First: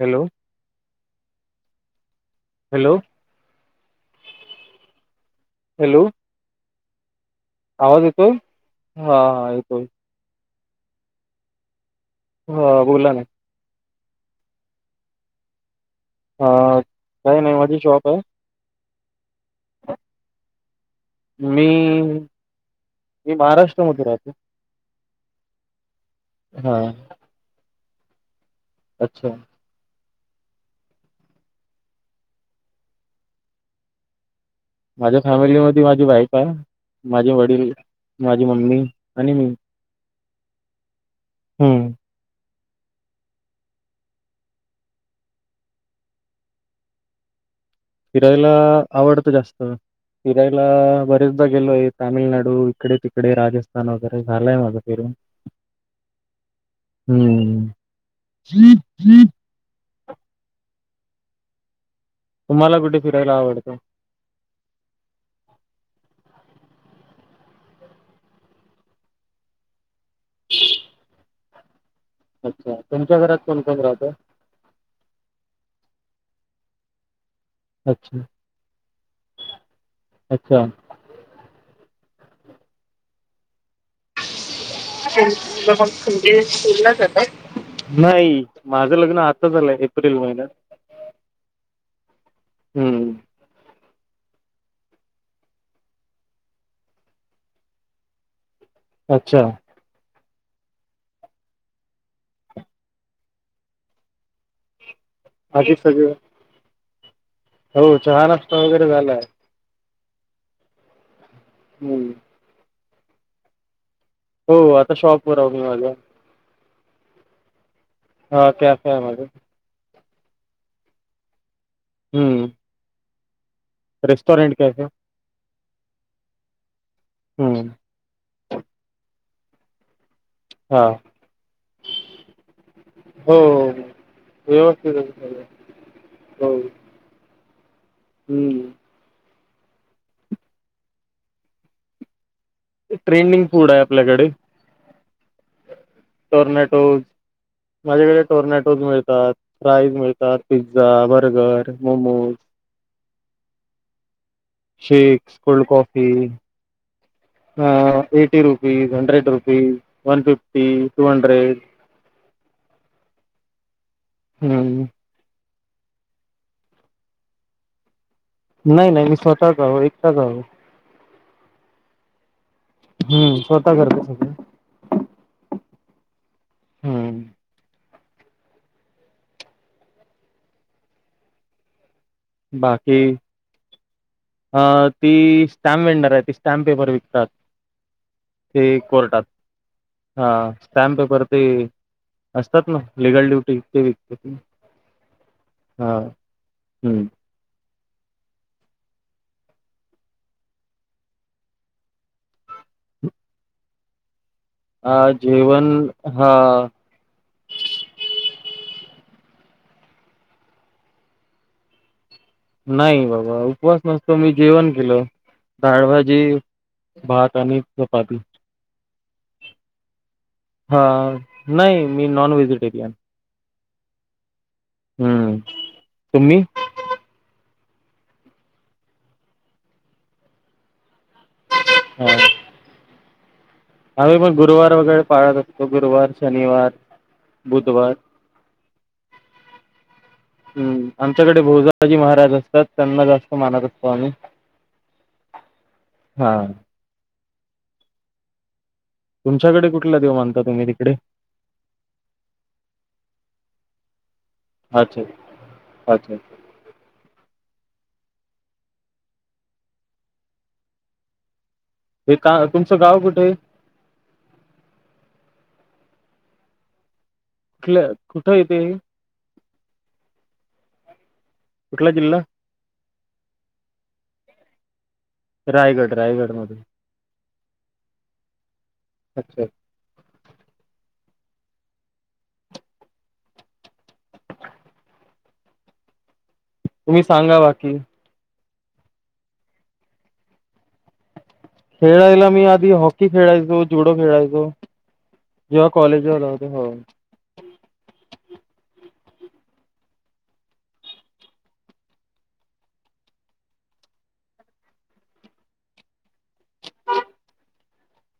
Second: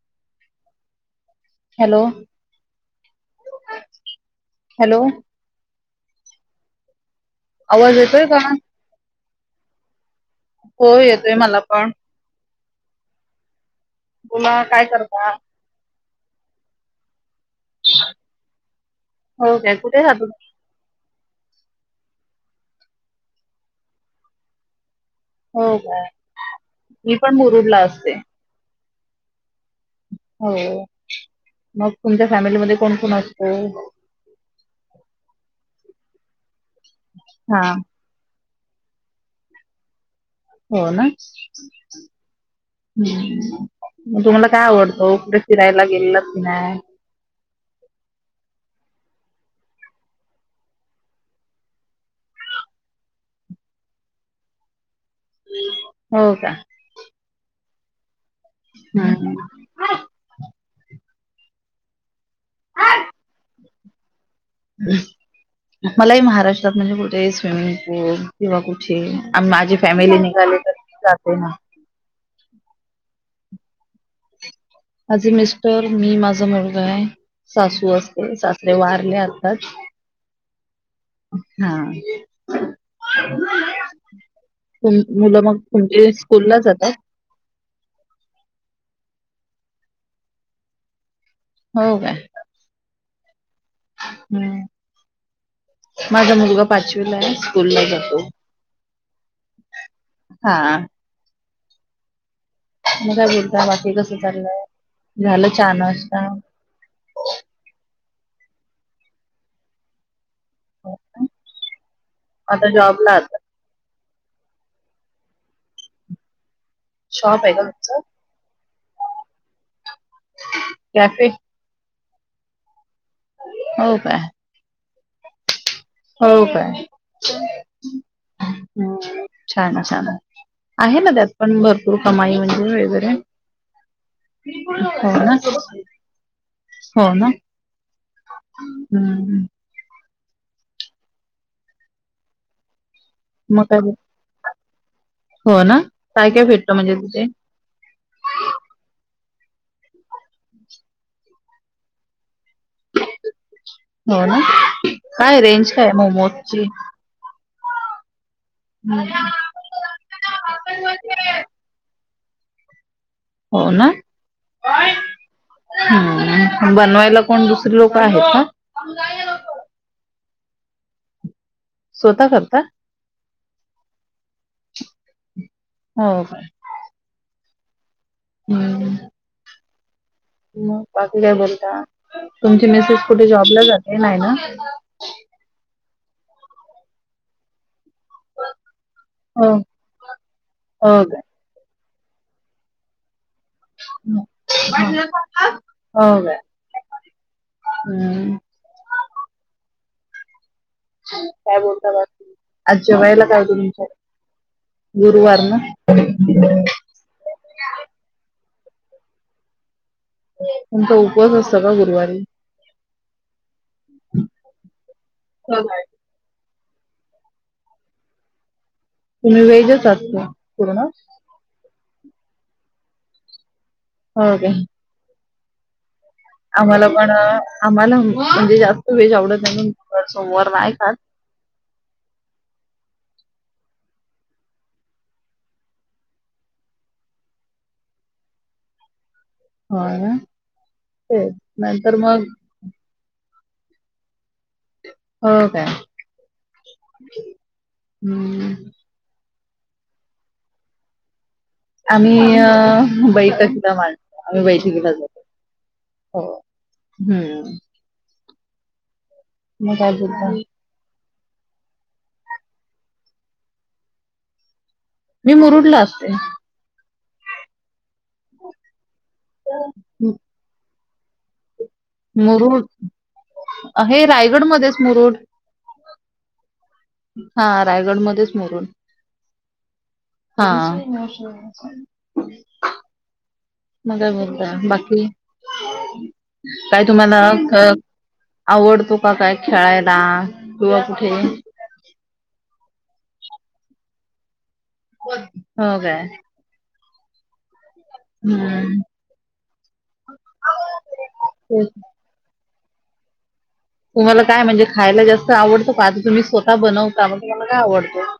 Hello hello hello hello hello आवाज येतोय येतो का? हा येतोय हो येतोय मला पण हो बोला ना बोला ना काय करता हा काय नाही माझी शॉप आहे हो काय कुठे राहता मी मी महाराष्ट्रामध्ये राहते हो का हां मी पण मुरुडला असते अच्छा हो मग तुमच्या फॅमिलीमध्ये कोण कोण असतं माझ्या फॅमिलीमध्ये माझी वाईफ आहे माझे हा वडील माझी मम्मी आणि मी हो ना हं. हम् मग तुम्हाला काय आवडतं कुठे फिरायला गेलेलात कि नाही फिरायला आवडत जास्त फिरायला बरेचदा गेलोय तामिळनाडू इकडे तिकडे राजस्थान वगैरे झालंय माझं फिरून हो का हम्म हम्म तुम्हाला कुठे फिरायला आवडतं हम् मलाही महाराष्ट्रात म्हणजे कुठे स्विमिंग पूल किंवा कुठे माझी फॅमिली निघाली तर जाते ना अच्छा तुमच्या घरात कोण कोण राहतं माझी मिस्टर मी माझा मुलगा आहे सासू अच्छा असते सासरे वारले आताच अच्छा हा मुलं मग कुठे म्हणजे स्कूल ला स्कूलला जातात नाही माझं लग्न आताच झालंय एप्रिल महिन्यात हो का हमं हम् माझा मुलगा पाचवीला आहे स्कूल ला जातो अच्छा हा मग काय बोलता बाकी कसं चाललंय झालं चहा आधी सगळं नाश्ता हो चहा नाष्टा वगैरे झालाय हो काय? हम्म आता जॉब ला आहात हो आता शॉपवर आवरून आलोय शॉप आहे का तुमचा हा कॅफे आहे माझा कॅफे हूं हो काय? रेस्टोरंट कॅफे हो काय हम्म छान छान हा आहे ना त्यात पण भरपूर कमाई म्हणजे वेगैरे हो व्यवस्थित आहे हो ना सगळं हो हो ना हम्म हम्म. ट्रेंडिंग मग फूड काय आहे बोल- आपल्याकडे. हो ना. काय काय भेटलं म्हणजे टॉर्नेटोज तिथे? माझेकडे टोर्नेटोज मिळतात. प्राईज मिळतात पिझ्झा, बर्गर, मोमोज हो ना शेक्स काय रेंज काय ये मोमोजची ह eighty rupees, hundred rupees, one fifty, two hundred हो ना. हम्म. हम्म बनवायला कोण दुसरी लोक आहेत का? नाही नाही मी स्वतःच आहो एकटच आहो. स्वतः करता. हम्म स्वतः करतो सगळ. हो काय. हम्म. हम्म हम्म मग बाकी काय बोलता तुमची बाकी मिसेस कुठे जॉबला जाते नाय ना. अ ती स्टॅम्प वेंडर आहे ती स्टॅम्प पेपर विकतात ते कोर्टात हो हा स्टँप हो काय पेपर ते असतात ना लिगल ड्युटी ते विकते हम्म. ती हा हो काय हूं हम्म. काय बोलता बाकी आज जेवायला काय होत तुमच्यात अ गुरुवार ना जेवण हा तुमचा उपवास असतो का गुरुवारी? नाही बाबा उपवास नसतो मी जेवण केलं हो काय? डाळभात ते भात आणि चपाती तुम्ही वेज च आहात का? हां नाही मी नॉन व्हेजिटेरियन. हो काय. हूं तुम्ही आम्हाला पण आम्हाला म्हणजे जास्त वेज आवडत नाही पण सोमवार नाही खात. हा. आम्ही पण गुरुवार वगैरे पाळत असतो गुरुवार शनिवार बुधवार हो ना. हम्म तेच आमच्याकडे नंतर भोजाजी मग महाराज असतात त्यांना जास्त मानत असतो आम्ही. हो काय हा हम् तुमच्याकडे कुठला देव मानता तुम्ही तिकडे आम्ही बैठकीला मांडतो आम्ही बैठकीला अच्छा जातो अच्छा हो. हम्म मी काय. [inaudible] हे का तुमचं गाव कुठे आहे? मी मुरुडला असते. कुठल कुठं हाय ते. [unintelligible] कुठला जिल्हा मुरुड हे रायगडमध्येच मुरुड रायगड रायगड मधून हा रायगडमध्येच मुरुड अच्छा. हा. मग काय बोलतय बाकी काय तुम्ही तुम्हाला सांगा बाकी आवडतो का काय खेळायला किंवा कुठे खेळायला मी आधी हॉकी खेळायचो जुडो खेळायचो जेव्हा काय कॉलेजवर हो. हम्म ते तुम्हाला काय म्हणजे खायला जास्त आवडतं का आता तुम् स्वतः बनवता मग तुम्हाला काय आवडतं?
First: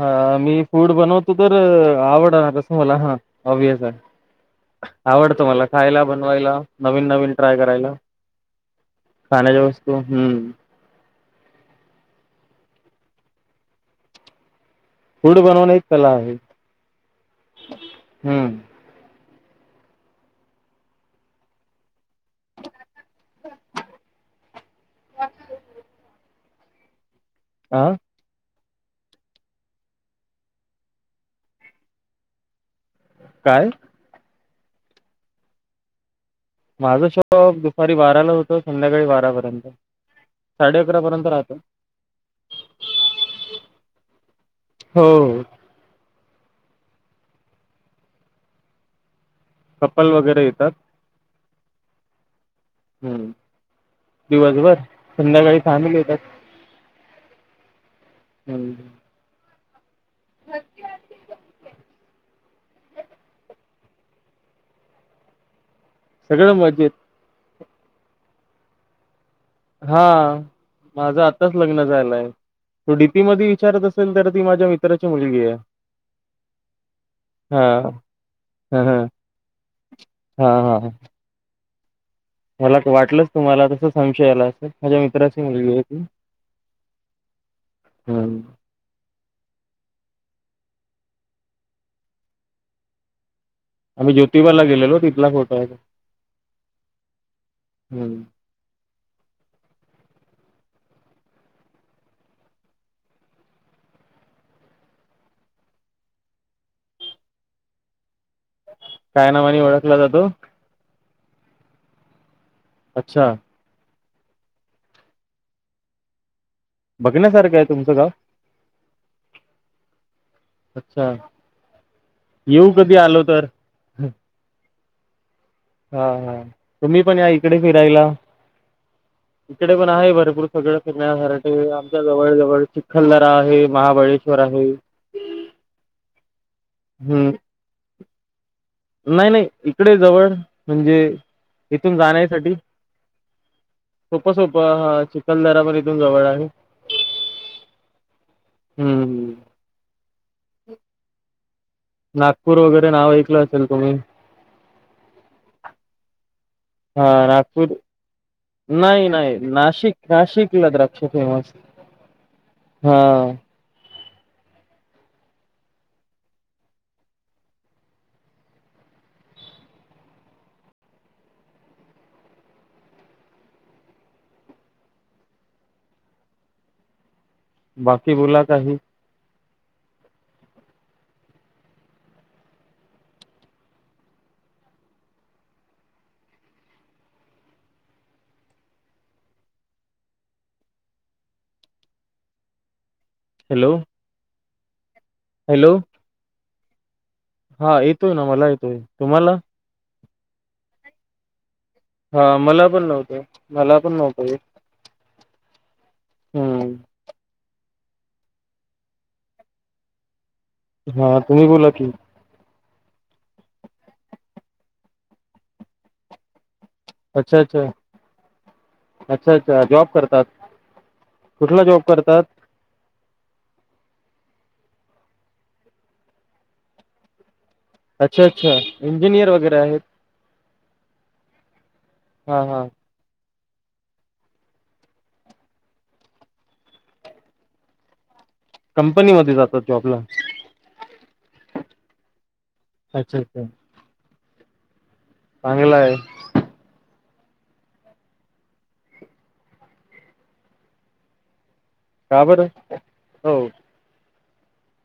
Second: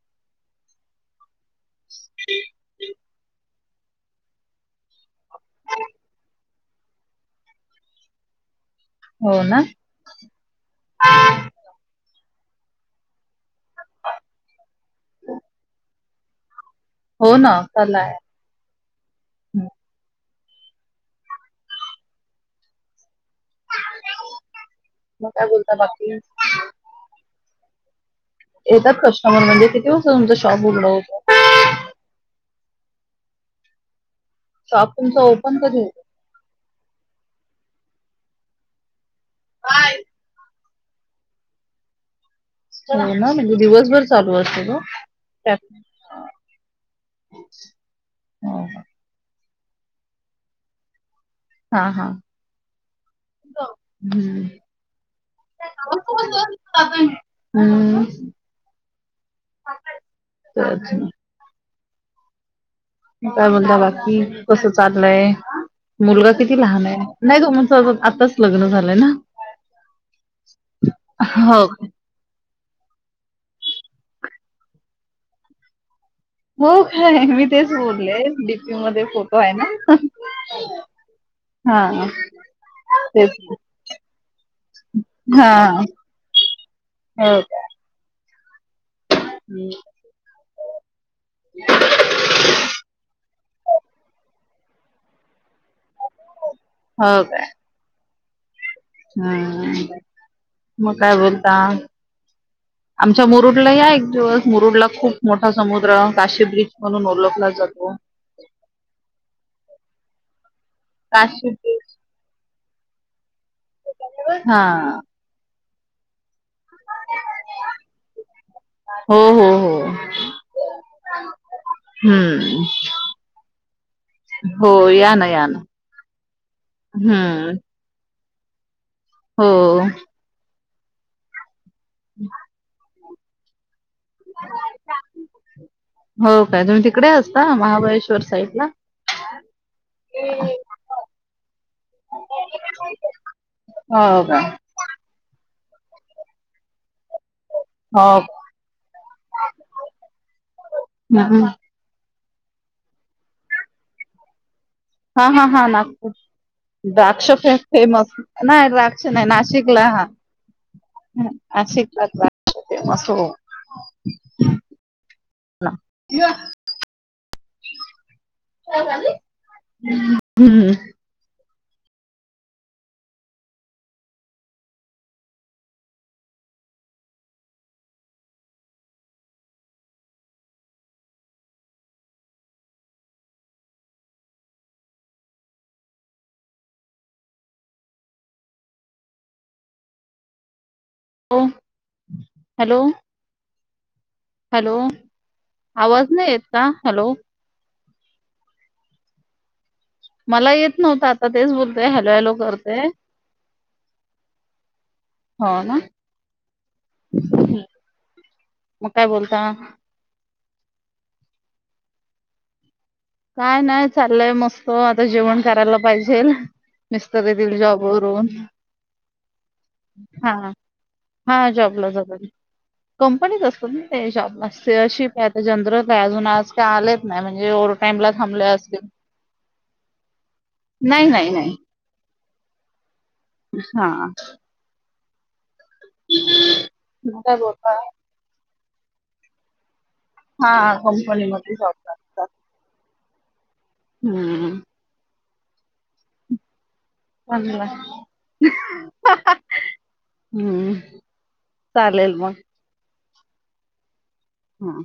हा मी फूड बनवतो तर आवड ना कसं मला हा ऑबवियस आहे. आवडतो मला खायला बनवायला नवीन नवीन ट्राय करायला. हो ना? खाण्याच्या वस्तू हम्म [inaudible] फूड बनवण एक कला आहे. हो ना कलाय. हम्म मग काय बोलता बाकी? आ? येतात कस्टमर म्हणजे किती वाजता तुमचा शॉप उघडा होत? काय? शॉप तुमचा ओपन कधी होत? माझा शोप दुपारी बाराला होतो संध्याकाळी बारापर्यंत साडे अकरा पर्यंत राहतो. होय ना म्हणजे दिवसभर चालू असेल हो हो त्या ह हो का. कपल वगैरे येतात. हा हा. हम्म दिवसभर संध्याकाळी फॅमिली येतात. हम हम् अछा काय बोलता बाकी कसं चाललंय मुलगा सगळं किती लहान मजेत आहे? नाही तुमचं आताच लग्न झालंय ना? हा माझं आताच हो लग्न झालंय. तो डी पी मध्ये विचारत असेल तर ती माझ्या मित्राची मुलगी आहे. हो काय मी हा तेच बोलले डीपी ह मध्ये ह फोटो आहे ना? हा हा. हा. मला वाटलंच तेच तुम्हाला तस संशया याला अस माझ्या मित्राची मुलगी आहे ती. ह का? हम् [inaudible] आम्ही ज्योतिबाला गेलेलो तिथला फोटो आहे हा. हो का? हम्म. हं. मग काय बोलता? आमच्या मुरुडला या एक दिवस मुरुडला खूप मोठा समुद्र काशीद बीच म्हणून ओळखला जातो. काय नावाणे ओळखला जातो? काशीद बीच. अच्छा. हा. बघण्यासारखं आहे तुमचं गाव? हो हो हो. अच्छा. हम्म येऊ कधी आलो तर? हो. या ना या ना. हा हा. तुम्ही पण या हम्म इकडे फिरायला, हो इकडे पण आहे भरपूर सगळ फिरण्यासाठी आमच्या जवळ जवळ चिखलदरा आहे, महाबळेश्वर आहे. हो काय तुम्ही तिकडे हं. असता महाबळेश्वर साईड ला. नाही नाही. इकडे जवळ म्हणजे इथून जाण्यासाठी [inaudible] हो सोपं का सोप हा चिखलदरा पण इथून जवळ आहे. हो. हं. हं. हम्म हम्म. नागपूर वगैरे नाव ऐकलं असेल तुम्ही. हा हा हा नागपूर. हां द्राक्ष नागपूर फेमस नाही द्राक्ष नाही नाशिकला नाशिक हा नाशिकला द्राक्ष फेमस नाशिक [inaudible] हा. या [inaudible] [inaudible] हम्म हम्म. बाकी बोला काही. ओ हॅलो. हॅलो. हॅलो. हॅलो आवाज नाही येत का? हॅलो. हा येतोय ना मला येतोय. तुम्हाला? मला येत नव्हत आता तेच बोलते. हॅलो हॅलो हा मला करते. पण नव्हतं मला पण नव्हतं येत हो ना. हम्म मग काय बोलता? हा. तुम्ही बोला की? काय नाही चाललंय मस्त. आता जेवण करायला पाहिजेल. मिस्टर अच्छा येथील अच्छा जॉब वरून अच्छा अच्छा जॉब करतात हा. हा. कुठला जॉब जॉबला करतात जातात. कंपनीच असतात ना ते शॉपला ते शिप आहे ते जनरल आहे, अजून आज काय आलेच नाही म्हणजे टाइमला अच्छा थांबले अच्छा. असतील इंजिनियर वगैरे आहेत? नाही नाही नाही हा हा. हा. [inaudible] मग काय [unintelligible] कंपनीमध्ये जातात जॉबला? हा. कंपनी मध्ये जॉब लागतात अच्छा अच्छा. हम्म. चांगलं हाय. चांगल हाय. अहंहं अहं. हम्म. चालेल का मग बर? हो. हा.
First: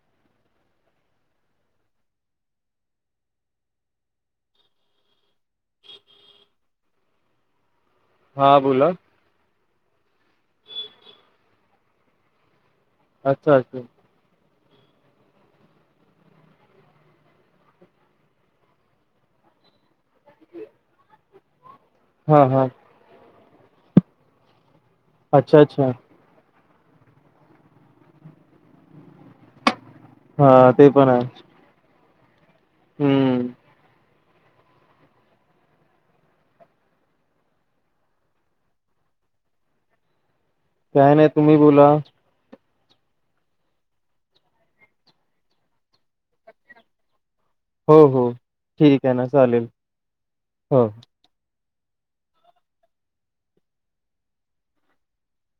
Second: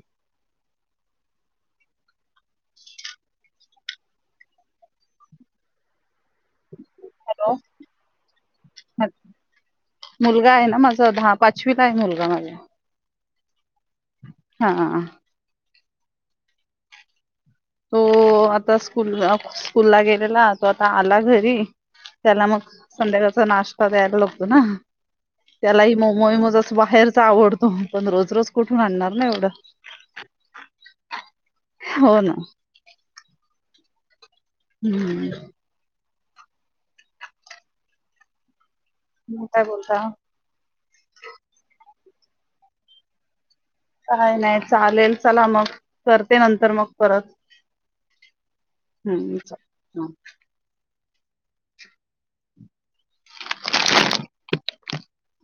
[inaudible] हा बोला. हा. मुलगा आहे ना माझा दहा पाचवीला आहे मुलगा माझा. अस अस. हा. तो आता स्कूल स्कूलला गेलेला तो आता आला घरी. हा त्याला मग हा संध्याकाळचा नाश्ता द्यायला लागतो ना अच्छा अच्छा त्यालाही म मोई मज बाहेरच आवडतो पण रोज रोज कुठून आणणार ना एवढं. हा ते पण आहे. हो ना. हम्म. हम्म. माग काय बोता ह. काय नाही तुम्ही बोला. काय नाही चालेल चला मग करते नंतर मग परत. हो हो ठीक आहे ना हम्म चालेल चा हो.